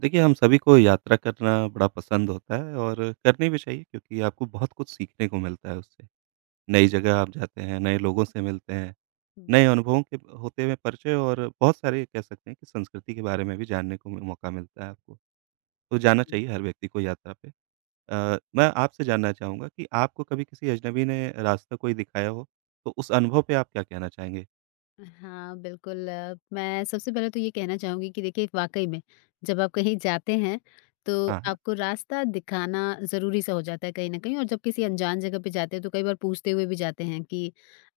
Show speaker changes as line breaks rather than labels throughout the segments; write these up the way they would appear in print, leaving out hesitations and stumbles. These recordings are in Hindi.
देखिए, हम सभी को यात्रा करना बड़ा पसंद होता है और करनी भी चाहिए क्योंकि आपको बहुत कुछ सीखने को मिलता है उससे। नई जगह आप जाते हैं, नए लोगों से मिलते हैं, नए
बिल्कुल।
अनुभवों के होते हुए परिचय और बहुत सारे कह सकते हैं कि संस्कृति के बारे में भी जानने को मौका मिलता है आपको। तो जाना चाहिए हर व्यक्ति को यात्रा पे। मैं आपसे जानना चाहूँगा कि आपको कभी किसी अजनबी ने रास्ता कोई दिखाया हो, तो उस अनुभव पे आप क्या कहना चाहेंगे?
हाँ, बिल्कुल मैं सबसे पहले तो ये कहना चाहूँगी कि देखिए वाक़ई में जब आप कहीं जाते हैं, तो
हाँ, हाँ,
आपको रास्ता दिखाना ज़रूरी सा हो जाता है कहीं न कहीं और जब किसी अनजान जगह पे जाते हैं तो कई बार पूछते हुए भी जाते हैं कि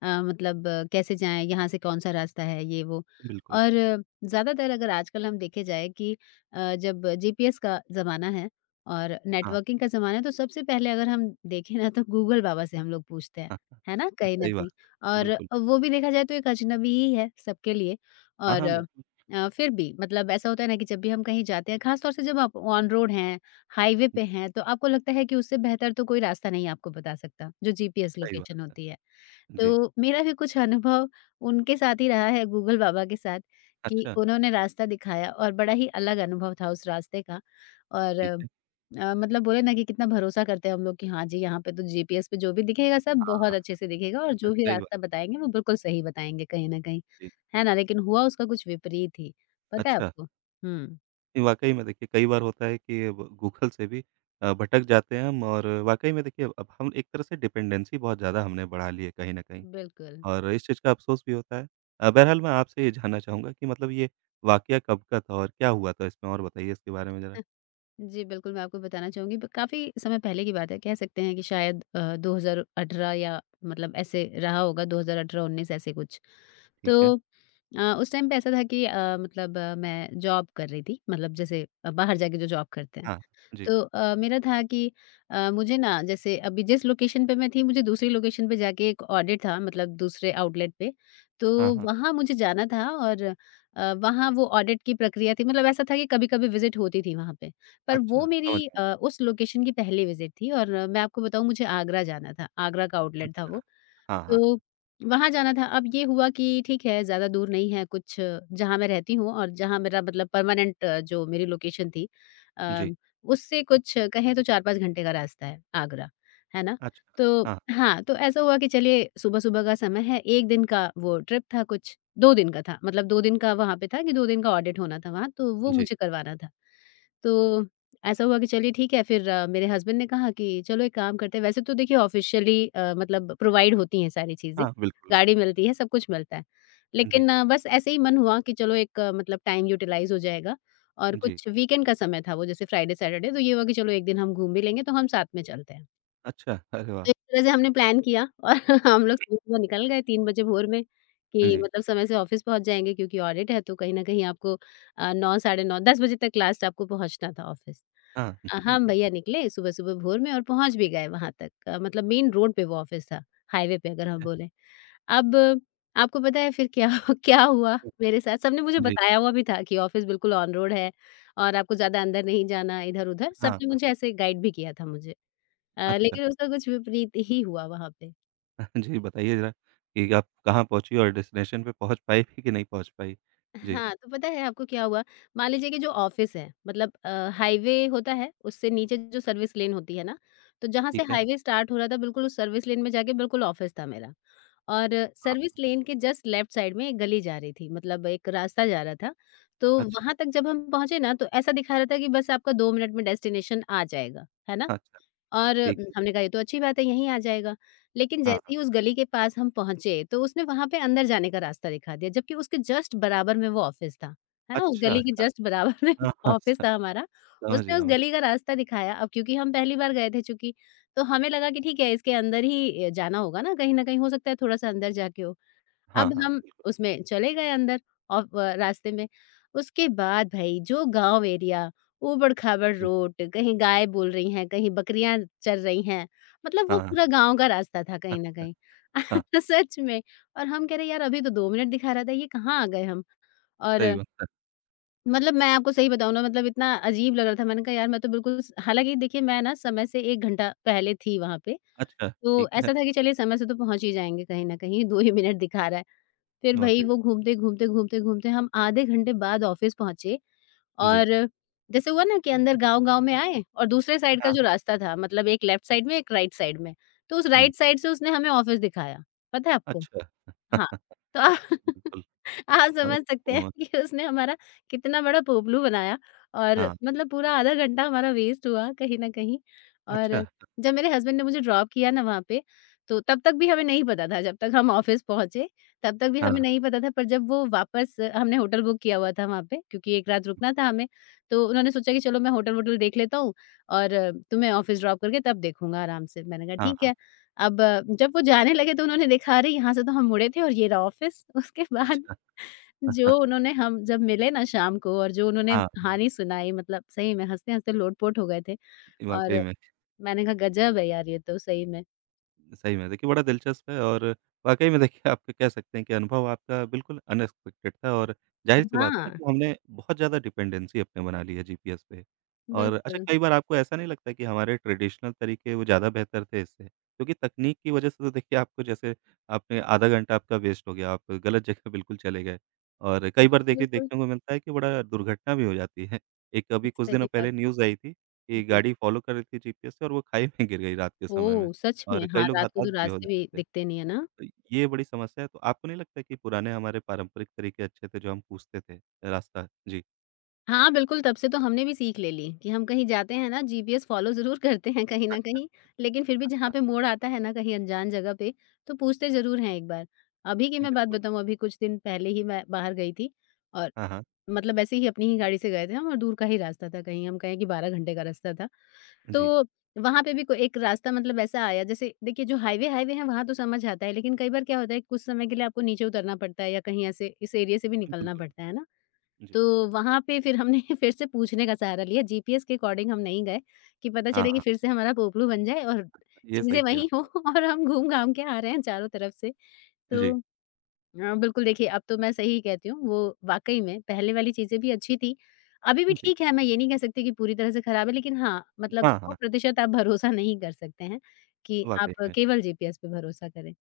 मतलब कैसे जाएँ, यहाँ से कौन-सा रास्ता है ये वो।
बिल्कुल।
और ज़्यादातर अगर आजकल हम देखे जाएँ कि जब जीपीएस का ज़माना है और
हाँ,
नेटवर्किंग का ज़माना है तो सबसे पहले अगर हम देखें ना तो गूगल बाबा से हम लोग पूछते हैं,
हाँ, हाँ,
है ना? कहीं न
सही बात
कहीं।
है।
और
बिल्कुल।
वो भी देखा जाए तो एक अजनबी ही है सबके लिए
हाँ, हाँ,
और
बिल्कुल।
फिर भी मतलब ऐसा होता है ना कि जब भी हम कहीं जाते हैं खास तौर से जब आप ऑन रोड हैं, हाईवे
जी,
पे हैं, तो आपको लगता है कि उससे बेहतर तो कोई रास्ता नहीं आपको बता सकता, जो जीपीएस
सही
लोकेशन
बात
होती है।
है। जी,
तो मेरा भी कुछ अनुभव उनके साथ ही रहा है गूगल बाबा के साथ कि
अच्छा।
उन्होंने रास्ता दिखाया और बड़ा ही अलग अनुभव था उस रास्ते का
ठीक
और
है।
मतलब बोले ना कि कितना भरोसा करते हैं हम लोग कि हाँ जी, यहाँ पे तो जीपीएस पे जो भी दिखेगा सब
हाँ,
बहुत अच्छे से दिखेगा और जो भी
सही
रास्ता
बात
बताएँगे वो बिल्कुल सही बताएँगे कहीं न कहीं।
है।
है ना? लेकिन हुआ उसका कुछ विपरीत ही। पता है
अच्छा,
आपको? हुँ,
नहीं वाक़ई में देखिए कई बार होता है कि अब गूगल से भी भटक जाते हैं हम और वाक़ई में देखिए अब हम एक तरह से डिपेंडेंसी बहुत ज़्यादा हमने बढ़ा ली है कहीं न कहीं
बिल्कुल।
और इस चीज़ का अफ़सोस भी होता है। बहरहाल मैं आपसे ये जानना चाहूँगा कि मतलब ये वाक़या कब का था और क्या हुआ था इसमें और बताइए इसके बारे में ज़रा?
जी, बिल्कुल मैं आपको बताना चाहूँगी ब काफ़ी समय पहले की बात है, कह सकते हैं कि शायद 2018 या मतलब ऐसे रहा होगा 2018-19 ऐसे कुछ।
ठीक है।
तो उस टाइम पे ऐसा था कि मैं जॉब कर रही थी, मतलब जैसे बाहर जाके जो जॉब करते हैं।
हाँ, जी।
तो मेरा था कि मुझे ना जैसे अभी जिस लोकेशन पे मैं थी मुझे दूसरी लोकेशन पे जाके एक ऑडिट था मतलब दूसरे आउटलेट पे। तो
हाँ, हाँ।
वहाँ मुझे जाना था और वहाँ वो ऑडिट की प्रक्रिया थी मतलब ऐसा था कि कभी-कभी विज़िट होती थी वहाँ पे। पर
अच्छा,
वो
समझ
मेरी
गया।
उस लोकेशन की पहली विज़िट थी और मैं आपको बताऊँ मुझे आगरा जाना था, आगरा का आउटलेट था
अच्छा।
वो।
हाँ, हाँ।
तो वहाँ जाना था, अब ये हुआ कि ठीक है ज़्यादा दूर नहीं है कुछ जहाँ मैं रहती हूँ और जहाँ मेरा मतलब परमानेंट जो मेरी लोकेशन थी अ,
जी।
उससे कुछ कहें तो 4-5 घंटे का रास्ता है, आगरा, है ना?
अच्छा।
तो
हाँ,
हाँ, तो ऐसा हुआ कि चलिए सुबह-सुबह का समय है, 1 दिन का वो ट्रिप था कुछ, 2 दिन का था मतलब 2 दिन का वहाँ पे था कि 2 दिन का ऑडिट होना था वहाँ, तो वो
जी।
मुझे करवाना था। तो ऐसा हुआ कि चलिए ठीक है फिर मेरे हस्बैंड ने कहा कि चलो एक काम करते हैं वैसे तो देखिए ऑफिशियली मतलब प्रोवाइड होती हैं सारी चीज़ें,
हाँ, बिल्कुल।
गाड़ी मिलती है, सब कुछ मिलता है।
जी,
लेकिन बस ऐसे ही मन हुआ कि चलो एक मतलब टाइम यूटिलाइज़ हो जाएगा और
जी।
कुछ वीकेंड का समय था वो जैसे फ्राइडे, सैटरडे तो ये हुआ कि चलो एक दिन हम घूम भी लेंगे तो हम साथ में चलते हैं।
अच्छा, अरे वाह!
एक तरह से हमने प्लान किया और हम लोग सुबह-सुबह निकल गए 3 बजे भोर में कि
जी।
मतलब समय से ऑफ़िस पहुँच जाएँगे क्योंकि ऑडिट है तो कहीं न कहीं आपको 9 साढ़े 9 10 बजे तक लास्ट आपको पहुँचना था ऑफ़िस।
हाँ,
हम
बिल्कुल
भैया निकले सुबह-सुबह भोर में और पहुँच भी गए वहाँ तक मतलब मेन रोड पे वो ऑफ़िस था, हाईवे पे अगर
ठीक
हम
है।
बोलें। अब आपको पता है फिर क्या क्या हुआ मेरे साथ? सबने मुझे
जी,
बताया हुआ भी था कि ऑफ़िस बिल्कुल ऑन रोड है और आपको ज़्यादा अंदर नहीं जाना इधर-उधर,
हाँ,
सबने
हाँ।
मुझे ऐसे गाइड भी किया था मुझे।
अच्छा,
लेकिन उसका कुछ विपरीत ही हुआ वहाँ पे।
जी बताइए ज़रा कि आप कहाँ पहुँची और डेस्टिनेशन पे पहुँच पाई भी कि नहीं पहुँच पाई? जी,
हाँ, तो पता है आपको क्या हुआ? मान लीजिए कि जो ऑफ़िस है मतलब हाईवे होता है, उससे नीचे जो सर्विस लेन होती है ना, तो जहाँ से
ठीक है।
हाईवे स्टार्ट हो रहा था बिल्कुल उस सर्विस लेन में जाके बिल्कुल ऑफ़िस था मेरा। और
हाँ,
सर्विस लेन के जस्ट लेफ्ट साइड में एक गली जा रही थी मतलब एक रास्ता जा रहा था। तो
अच्छा,
वहाँ तक जब हम पहुँचे ना तो ऐसा दिखा रहा था कि बस आपका 2 मिनट में डेस्टिनेशन आ जाएगा, है ना?
अच्छा,
और
ठीक है।
हमने कहा ये तो अच्छी बात है यहीं आ जाएगा। लेकिन
हाँ,
जैसे
हाँ,
ही उस गली के पास हम पहुँचे तो उसने वहाँ पे अंदर जाने का रास्ता दिखा दिया जबकि उसके जस्ट बराबर में वो ऑफ़िस था। है ना? उस
अच्छा,
गली के
अच्छा।
जस्ट बराबर में
हाँ, हाँ, स
ऑफ़िस था हमारा।
समझ
उसने उस
गया मैं।
गली का रास्ता दिखाया अब क्योंकि हम पहली बार गए थे चूँकि, तो हमें लगा कि ठीक है इसके अंदर ही जाना होगा ना कहीं न कहीं हो सकता है थोड़ा-सा अंदर जाके हो।
हाँ,
अब
हाँ,
हम
बिल्कुल।
उसमें चले गए अंदर और रास्ते में उसके बाद भाई जो गाँव एरिया,
हाँ
ऊबड़-खाबड़
जी,
रोड, कहीं गाय बोल रही हैं, कहीं बकरियाँ चर रही हैं, मतलब वो
हाँ, हाँ,
पूरा गाँव का रास्ता था
हाँ,
कहीं न कहीं।
हाँ,
सच में और हम कह रहे यार अभी तो 2 मिनट दिखा रहा था, ये कहाँ आ गए हम? और
सही बात है।
मतलब मैं आपको सही बताऊँ ना मतलब इतना अजीब लग रहा था, मैंने कहा यार मैं तो बिल्कुल स हालाँकि देखिए मैं ना समय से 1 घंटा पहले थी वहाँ पे,
अच्छा,
तो
ठीक है,
ऐसा था कि चलिए समय से तो पहुँच ही जाएँगे कहीं न कहीं, 2 ही मिनट दिखा रहा है। फिर भई
वाक़ई में।
वो घूमते, घूमते, घूमते, घूमते हम आधे घंटे बाद ऑफ़िस पहुँचे
जी,
और जैसे हुआ ना कि अंदर गाँव-गाँव में आए और दूसरे साइड का
हाँ,
जो रास्ता था मतलब एक लेफ्ट साइड में, एक राइट साइड में, तो उस
हुँ,
राइट साइड से उसने हमें ऑफ़िस दिखाया। पता है आपको?
अच्छा।
हाँ, तो आप
बिल्कुल,
आप समझ सकते हैं
हाँ,
कि उसने हमारा कितना बड़ा पोपलू बनाया और
हाँ,
मतलब पूरा आधा घंटा हमारा वेस्ट हुआ कहीं न कहीं और
अच्छा,
जब मेरे हस्बैंड ने मुझे ड्रॉप किया ना वहाँ पे, तो तब तक भी हमें नहीं पता था जब तक हम ऑफ़िस पहुँचे, तब तक भी हमें
हाँ,
नहीं पता था पर जब वो वापस हमने होटल बुक किया हुआ था वहाँ पे क्योंकि 1 रात रुकना था हमें, तो उन्होंने सोचा कि चलो मैं होटल-वोटल देख लेता हूँ और तुम्हें ऑफ़िस ड्रॉप करके तब देखूँगा आराम से। मैंने कहा
हाँ,
ठीक
हाँ,
है। अब जब वो जाने लगे तो उन्होंने देखा अरे यहाँ से तो हम मुड़े थे और ये रहा ऑफिस। उसके बाद
अच्छा,
जो उन्होंने हम जब मिले ना शाम को और जो उन्होंने
हाँ,
कहानी सुनाई मतलब सही में हँसते-हँसते लोट-पोट हो गए थे
वाक़ई
और
में।
मैंने कहा गज़ब है यार ये तो सही में।
सही में देखिए बड़ा दिलचस्प है और वाक़ई में देखिए आप कह सकते हैं कि अनुभव आपका बिल्कुल अनएक्सपेक्टेड था और ज़ाहिर-सी बात है ना
हाँ।
कि हमने बहुत ज़्यादा डिपेंडेंसी अपने बना ली है जीपीएस पे। और अच्छा
बिल्कुल,
कई बार आपको ऐसा नहीं लगता कि हमारे ट्रेडिशनल तरीके वो ज़्यादा बेहतर थे इससे? क्योंकि तकनीक की वज़ह से तो देखिए आपको जैसे आपने आधा घंटा आपका वेस्ट हो गया, आप गलत जगह बिल्कुल चले गए और
हाँ,
कई बार देखिए
बिल्कुल
देखने को मिलता है कि बड़ा दुर्घटना भी हो जाती है। एक अभी कुछ
सही
दिनों
बात
पहले
है।
न्यूज़ आई थी कि
जी।
गाड़ी फ़ॉलो कर रही थी जीपीएस से और वो खाई में गिर गई रात के समय में।
ओह! सच में
और
हाँ,
कई लोग
रात को
हताश
तो
भी हो
रास्ते भी
जाते हैं।
दिखते नहीं है ना?
तो ये बड़ी समस्या है, तो आपको नहीं लगता कि पुराने हमारे पारंपरिक तरीके अच्छे थे, जो हम पूछते थे रास्ता? जी,
हाँ, बिल्कुल, तब से तो हमने भी सीख ले ली कि हम कहीं जाते हैं ना जीपीएस फ़ॉलो ज़रूर करते हैं कहीं न कहीं, लेकिन फिर भी जहाँ पे मोड़ आता है ना कहीं अनजान जगह पे, तो पूछते ज़रूर हैं एक बार। अभी की मैं बात
बिल्कुल।
बताऊँ अभी कुछ दिन पहले ही मैं बाहर गई थी और
हाँ, हाँ।
मतलब ऐसे ही अपनी ही गाड़ी से गए थे हम और दूर का ही रास्ता था कहीं हम कहें कि 12 घंटे का रास्ता था।
जी,
तो वहाँ पे भी को एक रास्ता मतलब ऐसा आया जैसे देखिए जो हाईवे-हाईवे है वहाँ तो समझ आता है लेकिन कई बार क्या होता है कुछ समय के लिए आपको नीचे उतरना पड़ता है या कहीं ऐसे इस एरिया से भी निकलना
बिल्कुल।
पड़ता है ना।
जी।
तो वहाँ पे फिर हमने फिर से पूछने का सहारा लिया, जीपीएस के अकॉर्डिंग हम नहीं गए, कि पता
हाँ,
चले कि
हाँ।
फिर से हमारा पोपलू बन जाए और
ये
चीज़ें
सही किया
वही हों
आपने।
और हम घूम-घाम के आ रहे हैं चारों तरफ से। तो
जी,
बिल्कुल देखिए अब तो मैं सही कहती हूँ, वो वाक़ई में पहले वाली चीज़ें भी अच्छी थी। अभी भी
जी।
ठीक है, मैं ये नहीं कह सकती कि पूरी तरह से खराब है, लेकिन हाँ, मतलब
हाँ, हाँ।
100% आप भरोसा नहीं कर सकते हैं, कि
वाक़ई
आप
में।
केवल जीपीएस पे भरोसा करें।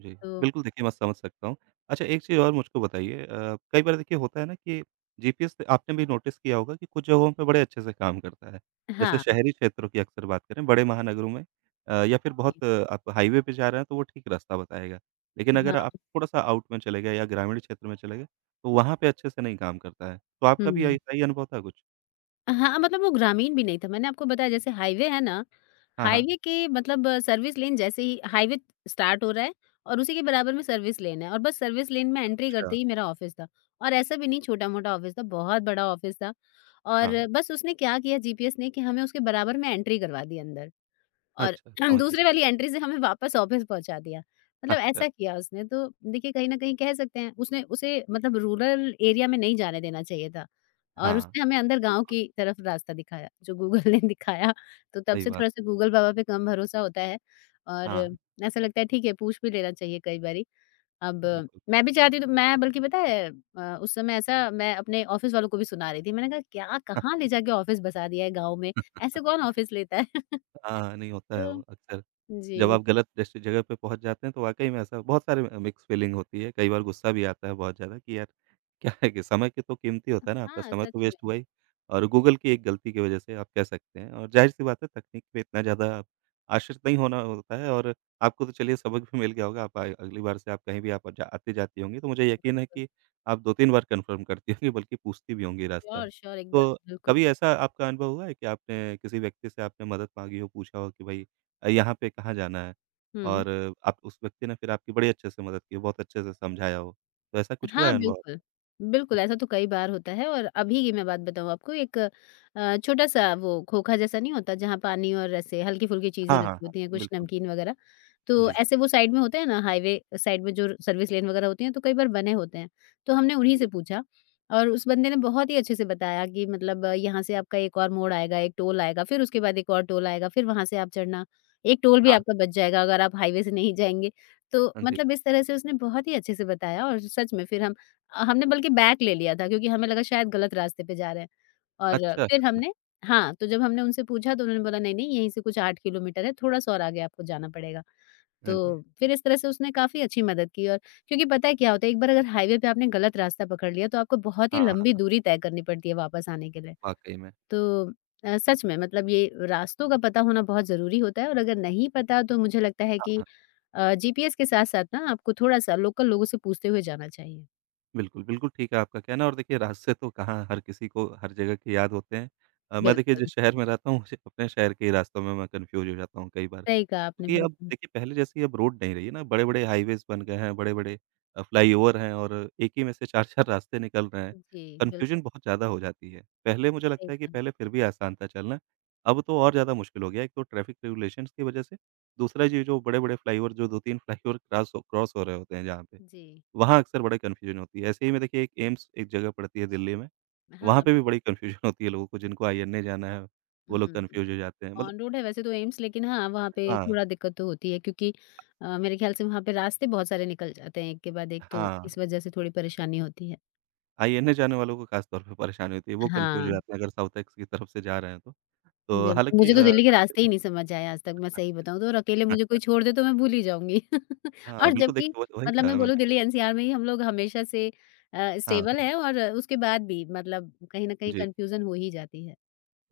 जी,
तो
बिल्कुल देखिए मैं समझ सकता हूँ। अच्छा एक चीज़ और मुझको बताइए कई बार देखिए होता है ना कि जीपीएस से आपने भी नोटिस किया होगा कि कुछ जगहों पे बड़े अच्छे से काम करता है। जैसे
हाँ,
शहरी क्षेत्रों की अक्सर बात करें, बड़े महानगरों में या फिर आप हाईवे पे जा रहे हैं तो वो ठीक रास्ता बताएगा। लेकिन अगर आप
हाँ,
थोड़ा-सा आउट में चले गए या ग्रामीण क्षेत्र में चले गए, तो वहाँ पे अच्छे से नहीं काम करता है। तो आपका भी
हुँ।
ऐसा ही अनुभव था कुछ?
हाँ, मतलब वो ग्रामीण भी नहीं था। मैंने आपको बताया जैसे हाईवे है ना,
हाँ, हाँ।
हाईवे के मतलब सर्विस लेन जैसे ही हाईवे स्टार्ट हो रहा है और उसी के बराबर में सर्विस लेन है और बस सर्विस लेन में एंट्री
अच्छा,
करते ही मेरा ऑफ़िस था। और ऐसा भी नहीं छोटा-मोटा ऑफ़िस था, बहुत बड़ा ऑफ़िस था।
हाँ,
और
हाँ।
बस उसने क्या किया जीपीएस ने कि हमें उसके बराबर में एंट्री करवा दी अंदर। और
अच्छा, समझ
दूसरे
गया।
वाली एंट्री से हमें वापस ऑफिस पहुँचा दिया। मतलब
अच्छा,
ऐसा किया उसने तो देखिए कहीं न कहीं कह सकते हैं उसने उसे मतलब रूरल एरिया में नहीं जाने देना चाहिए था और
हाँ,
उसने हमें अंदर गाँव
बिल्कुल,
की तरफ रास्ता दिखाया, जो गूगल ने दिखाया। तो तब
सही
से
बात
थोड़ा-सा
है।
गूगल बाबा पे कम भरोसा होता है और
हाँ,
ऐसा लगता है ठीक है पूछ भी लेना चाहिए कई बारी। अब
बिल्कुल।
मैं भी चाहती तो मैं बल्कि पता है उस समय ऐसा मैं अपने ऑफिस वालों को भी सुना रही थी। मैंने कहा क्या कहाँ ले जाके ऑफिस बसा दिया है गाँव में, ऐसे कौन ऑफिस लेता है?
हाँ, नहीं होता है
तो
वो अक्सर।
जी।
जब आप गलत जैसे जगह पे पहुँच जाते हैं तो वाक़ई में ऐसा बहुत सारे मिक्स फीलिंग होती है, कई बार गुस्सा भी आता है बहुत ज़्यादा कि यार क्या है कि समय की तो कीमती होता है ना, आपका
हाँ,
समय
सच
तो वेस्ट
में,
हुआ ही और गूगल की एक गलती की वजह से आप कह सकते हैं और ज़ाहिर-सी बात है तकनीक पे इतना ज़्यादा आप आश्रित नहीं होना होता है और आपको तो चलिए सबक भी मिल गया होगा, आप आए अगली बार से आप कहीं भी आप जा आती-जाती होंगी तो मुझे यकीन है
बिल्कुल।
कि आप 2-3 बार कन्फर्म करती होंगी बल्कि पूछती भी होंगी रास्ता।
श्योर, श्योर एकदम,
तो
बिल्कुल।
कभी ऐसा आपका अनुभव हुआ है कि आपने किसी व्यक्ति से आपने मदद माँगी हो, पूछा हो कि भई यहाँ पे कहाँ जाना है
हुँ।
और आप उस व्यक्ति ने फिर आपकी बड़ी अच्छे से मदद की, बहुत अच्छे से समझाया हो। तो ऐसा कुछ हुआ
हाँ,
है अनुभव
बिल्कुल।
आपको?
बिल्कुल, ऐसा
अच्छा।
तो कई बार होता है और अभी की मैं बात बताऊँ आपको एक छोटा-सा वो खोखा जैसा नहीं होता जहाँ पानी और ऐसे हल्की-फुल्की चीज़ें
हाँ, हाँ,
रखी
हाँ,
होती हैं, कुछ
बिल्कुल।
नमकीन वगैरह। तो
जी,
ऐसे वो साइड में होते हैं ना हाईवे साइड में जो सर्विस लेन वगैरह होती हैं तो कई बार बने होते हैं। तो हमने उन्हीं से
बिल्कुल।
पूछा और उस बंदे ने बहुत ही अच्छे से बताया कि मतलब यहाँ से आपका एक और मोड़ आएगा, एक टोल आएगा, फिर उसके बाद एक और टोल आएगा, फिर वहाँ से आप चढ़ना, एक टोल भी
हाँ,
आपका बच जाएगा अगर आप हाईवे से नहीं जाएँगे। तो
हाँ जी।
मतलब इस तरह से उसने बहुत ही अच्छे से बताया और सच में फिर हम हमने बल्कि बैक ले लिया था क्योंकि हमें लगा शायद गलत रास्ते पे जा रहे हैं। और
अच्छा,
फिर हमने हाँ, तो जब हमने उनसे पूछा तो उन्होंने बोला नहीं-नहीं यहीं से कुछ 8 किलोमीटर है, थोड़ा-सा और आगे आपको जाना पड़ेगा। तो
हाँ जी।
फिर इस तरह से उसने काफ़ी अच्छी मदद की और क्योंकि पता है क्या होता है एक बार अगर हाईवे पे आपने गलत रास्ता पकड़ लिया तो आपको बहुत ही
हाँ,
लंबी
हाँ,
दूरी तय करनी पड़ती है वापस आने के लिए।
वाक़ई में।
तो सच में मतलब ये रास्तों का पता होना बहुत ज़रूरी होता है और अगर नहीं पता तो मुझे लगता है
हाँ,
कि
हाँ।
जीपीएस के साथ-साथ ना आपको थोड़ा-सा लोकल लोगों से पूछते हुए जाना चाहिए।
बिल्कुल, बिल्कुल ठीक है आपका कहना और देखिए रास्ते तो कहाँ हर किसी को हर जगह के याद होते हैं। मैं देखिए जिस
बिल्कुल,
शहर में रहता हूँ, उसी अपने शहर के ही रास्तों में मैं कन्फ्यूज़ हो जाता हूँ कई बार।
सही कहा आपने
क्योंकि अब
बिल्कुल।
देखिए पहले जैसी अब रोड नहीं रही है ना, बड़े-बड़े हाइवेज़ बन गए हैं, बड़े-बड़े फ्लाईओवर हैं और एक ही में से 4-4 रास्ते निकल रहे हैं।
जी, बिल्कुल,
कन्फ्यूज़न बहुत ज़्यादा हो जाती है। पहले मुझे
सही
लगता है कि
कहा।
पहले फिर भी आसान था चलना, अब तो और ज़्यादा मुश्किल हो गया है। एक तो ट्रैफ़िक रेगुलेशंस की वजह से, दूसरा ये जो बड़े-बड़े फ्लाईओवर जो 2-3 फ्लाईओवर क्रॉस हो रहे होते हैं जहाँ पे,
जी।
वहाँ अक्सर बड़ा कन्फ्यूज़न होती है। ऐसे ही में देखिए एक एम्स एक जगह पड़ती है दिल्ली में,
हाँ,
वहाँ पे भी बड़ी कन्फ्यूज़न होती है लोगों को, जिनको आईएनए जाना है, वो लोग
हुँ।
कन्फ्यूज़ हो जाते हैं। मतलब
ऑन रोड है वैसे तो एम्स लेकिन हाँ, वहाँ पे
हाँ,
थोड़ा दिक्कत तो होती है क्योंकि मेरे ख्याल से वहाँ पे रास्ते बहुत सारे निकल जाते हैं एक के बाद एक तो
हाँ।
इस वज़ह से थोड़ी परेशानी होती है।
आईएनए जाने वालों को ख़ास तौर पे परेशानी होती है, वो कन्फ्यूज़ हो
हाँ,
जाते हैं अगर साउथ एक्स की तरफ से जा रहे हैं तो। तो
बिल्कुल
हालाँकि
मुझे तो दिल्ली के रास्ते ही नहीं समझ आए आज तक मैं सही बताऊँ तो और अकेले मुझे कोई छोड़ दे तो मैं भूल ही जाऊँगी। और
हाँ, बिल्कुल
जबकि
देखिए वही वही
मतलब मैं
कहा
बोलूँ
मैंने।
दिल्ली एनसीआर में ही हम लोग हमेशा से
हाँ,
स्टेबल है और उसके बाद भी मतलब कहीं न कहीं
जी।
कन्फ्यूज़न हो ही जाती है।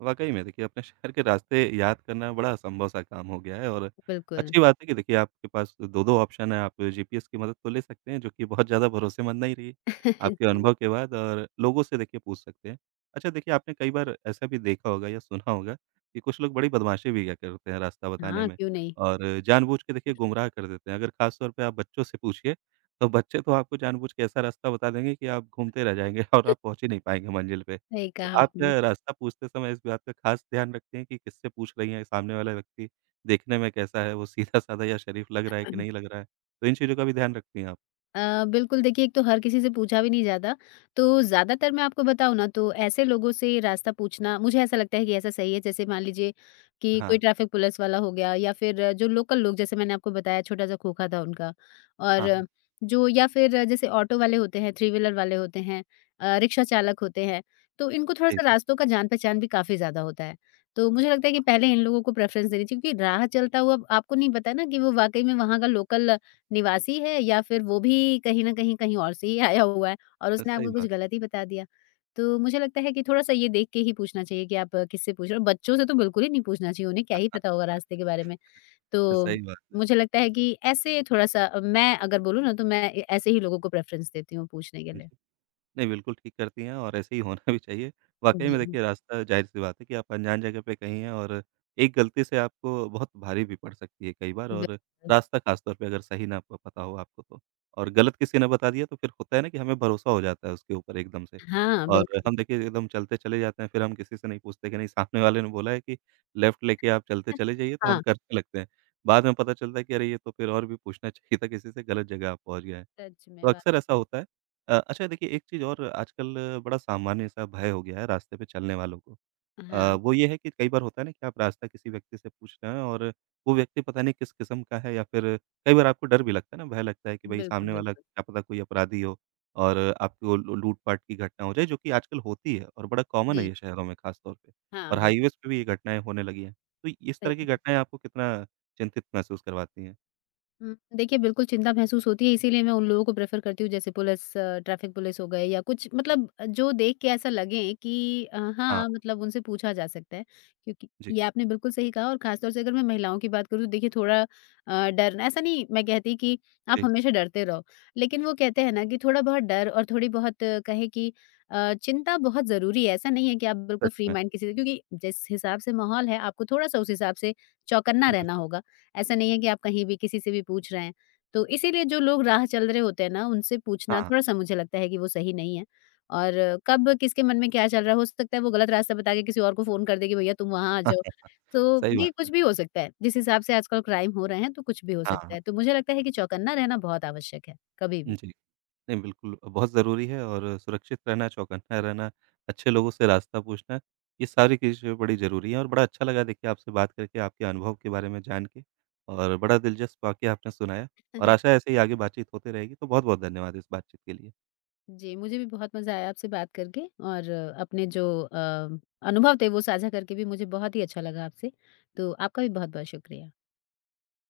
वाक़ई में देखिए अपने शहर के रास्ते याद करना बड़ा असंभव-सा काम हो गया है और
बिल्कुल।
अच्छी बात है कि देखिए आपके पास 2-2 ऑप्शन है, आप जीपीएस की मदद तो ले सकते हैं जो कि बहुत ज़्यादा भरोसेमंद नहीं रही, आपके
जी।
अनुभव के बाद और लोगों से देखिए पूछ सकते हैं। अच्छा देखिए आपने कई बार ऐसा भी देखा होगा या सुना होगा कि कुछ लोग बड़ी बदमाशी भी क्या करते हैं रास्ता बताने
हाँ,
में
क्यों नहीं?
और जानबूझ के देखिए गुमराह कर देते हैं। अगर ख़ास तौर पे आप बच्चों से पूछिए, तो बच्चे तो आपको जानबूझ के ऐसा रास्ता बता देंगे कि आप घूमते रह जाएँगे और आप पहुँच ही नहीं पाएँगे मंज़िल पे।
सही
तो
कहा
आप
आपने।
क्या रास्ता पूछते समय इस बात का खास ध्यान रखते हैं कि किससे पूछ रही हैं, सामने वाला व्यक्ति देखने में कैसा है, वो सीधा-साधा या शरीफ लग रहा है कि नहीं लग रहा है? तो इन चीज़ों का भी ध्यान रखती हैं आप?
बिल्कुल देखिए एक तो हर किसी से पूछा भी नहीं जाता, तो ज़्यादातर मैं आपको बताऊँ ना तो ऐसे लोगों से रास्ता पूछना मुझे ऐसा लगता है कि ऐसा सही है जैसे मान लीजिए कि कोई
हाँ।
ट्रैफिक पुलिस वाला हो गया या फिर जो लोकल लोग जैसे मैंने आपको बताया छोटा-सा खोखा था उनका
हाँ, हाँ,
और जो या फिर जैसे ऑटो वाले होते हैं, थ्री व्हीलर वाले होते हैं रिक्शा चालक होते हैं, तो इनको
सही
थोड़ा-सा
बात
रास्तों का जान-पहचान भी काफ़ी ज़्यादा होता है। तो मुझे लगता है कि पहले इन लोगों को प्रेफ़रेंस देनी चाहिए क्योंकि राह चलता हुआ आपको नहीं पता ना कि वो वाक़ई में वहाँ का लोकल निवासी है या फिर वो भी कहीं न कहीं, कहीं और से ही आया हुआ है और
है,
उसने
सही
आपको कुछ
बात
गलत ही बता दिया। तो मुझे लगता है कि थोड़ा-सा ये देख के ही पूछना चाहिए कि आप किससे पूछ रहे हो। बच्चों से तो बिल्कुल ही नहीं पूछना चाहिए, उन्हें क्या ही पता होगा रास्ते के बारे में।
है,
तो
सही बात है।
मुझे लगता है कि ऐसे थोड़ा-सा मैं अगर बोलूँ ना तो मैं ए ऐसे ही लोगों को प्रेफ़रेंस देती हूँ पूछने के
जी।
लिए।
नहीं, बिल्कुल ठीक करती हैं और ऐसे ही होना भी चाहिए। वाक़ई
जी,
में देखिए रास्ता ज़ाहिर-सी बात है कि आप अनजान जगह पे कहीं हैं और एक गलती से आपको बहुत भारी भी पड़ सकती है कई बार और
बिल्कुल।
रास्ता ख़ासतौर पे अगर सही ना प पता हो आपको तो। और गलत किसी ने बता दिया तो फिर होता है ना कि हमें भरोसा हो जाता है उसके ऊपर एकदम से।
हाँ,
और
बिल्कुल।
हम देखिए एकदम चलते चले जाते हैं फिर हम किसी से नहीं पूछते कि नहीं सामने वाले ने बोला है कि लेफ़्ट लेके आप चलते चले जाइए तो हम
हाँ,
करने लगते हैं। बाद में पता चलता है कि अरे ये तो फिर और भी पूछना चाहिए था किसी से गलत जगह आप पहुँच गए।
सच में
तो अक्सर
वाक़ई
ऐसा
में।
होता है। अच्छा देखिए एक चीज़ और आजकल बड़ा सामान्य-सा भय हो गया है रास्ते पे चलने वालों को।
हाँ।
वो ये है कि कई बार होता है ना कि आप रास्ता किसी व्यक्ति से पूछ रहे हैं और वो व्यक्ति पता नहीं किस किस्म का है या फिर कई बार आपको डर भी लगता है ना, भय लगता है कि भई
बिल्कुल,
सामने वाला
बिल्कुल।
क्या पता कोई अपराधी हो और आपको लू लूट-पाट की घटना हो जाए जो कि आजकल होती है और बड़ा कॉमन है
जी।
ये शहरों में ख़ास तौर पे
हाँ,
और
बिल्कुल
हाईवेज़ पे भी ये घटनाएँ होने लगी हैं। तो इस
सही
तरह की
कहा।
घटनाएँ आपको कितना चिंतित महसूस करवाती हैं?
हुँ, देखिए बिल्कुल चिंता महसूस होती है इसीलिए मैं उन लोगों को प्रेफ़र करती हूँ जैसे पुलिस ट्रैफ़िक पुलिस हो गए या कुछ मतलब जो देख के ऐसा लगे कि
हाँ,
हाँ, मतलब उनसे पूछा जा सकता है। क्योंकि
जी,
ये आपने बिल्कुल सही कहा और ख़ास तौर से अगर मैं महिलाओं की बात करूँ तो देखिए थोड़ा डर ऐसा नहीं मैं कहती कि आप
जी,
हमेशा डरते रहो। लेकिन वो कहते हैं ना कि थोड़ा बहुत डर और थोड़ी बहुत कहें कि चिंता बहुत ज़रूरी है। ऐसा नहीं है कि आप बिल्कुल
सच
फ्री
में।
माइंड किसी से क्योंकि जिस हिसाब से माहौल है आपको थोड़ा-सा उस हिसाब से चौकन्ना रहना
बिल्कुल,
होगा। ऐसा नहीं है कि आप कहीं भी किसी से भी पूछ रहे हैं। तो इसीलिए जो लोग राह चल रहे होते हैं ना, उनसे पूछना
हाँ।
थोड़ा-सा मुझे लगता है कि वो सही नहीं है। और कब किसके मन में क्या चल रहा है, हो सकता है वो गलत रास्ता बता के किसी और को फ़ोन कर दे कि भैया तुम वहाँ आ
हाँ,
जाओ।
हाँ, हाँ,
तो
सही
ये
बात
कुछ
है।
भी हो सकता है। जिस हिसाब से आजकल क्राइम हो रहे हैं, तो कुछ भी हो
हाँ,
सकता
हाँ।
है। तो मुझे लगता है कि चौकन्ना रहना बहुत आवश्यक है, कभी भी।
जी। नहीं बिल्कुल, बहुत ज़रूरी है और सुरक्षित रहना, चौकन्ना रहना, अच्छे लोगों से रास्ता पूछना, ये सारी चीज़ें बड़ी ज़रूरी हैं और बड़ा अच्छा लगा देखिए आपसे बात करके, आपके अनुभव के बारे में जान के और बड़ा दिलचस्प वाक़या आपने सुनाया और
जी,
आशा है ऐसे ही आगे बातचीत होते रहेगी। तो बहुत-बहुत धन्यवाद इस बातचीत के लिए।
जी, मुझे भी बहुत मज़ा आया आपसे बात करके और अपने जो अनुभव थे वो साझा करके भी मुझे बहुत ही अच्छा लगा आपसे। तो आपका भी बहुत-बहुत शुक्रिया।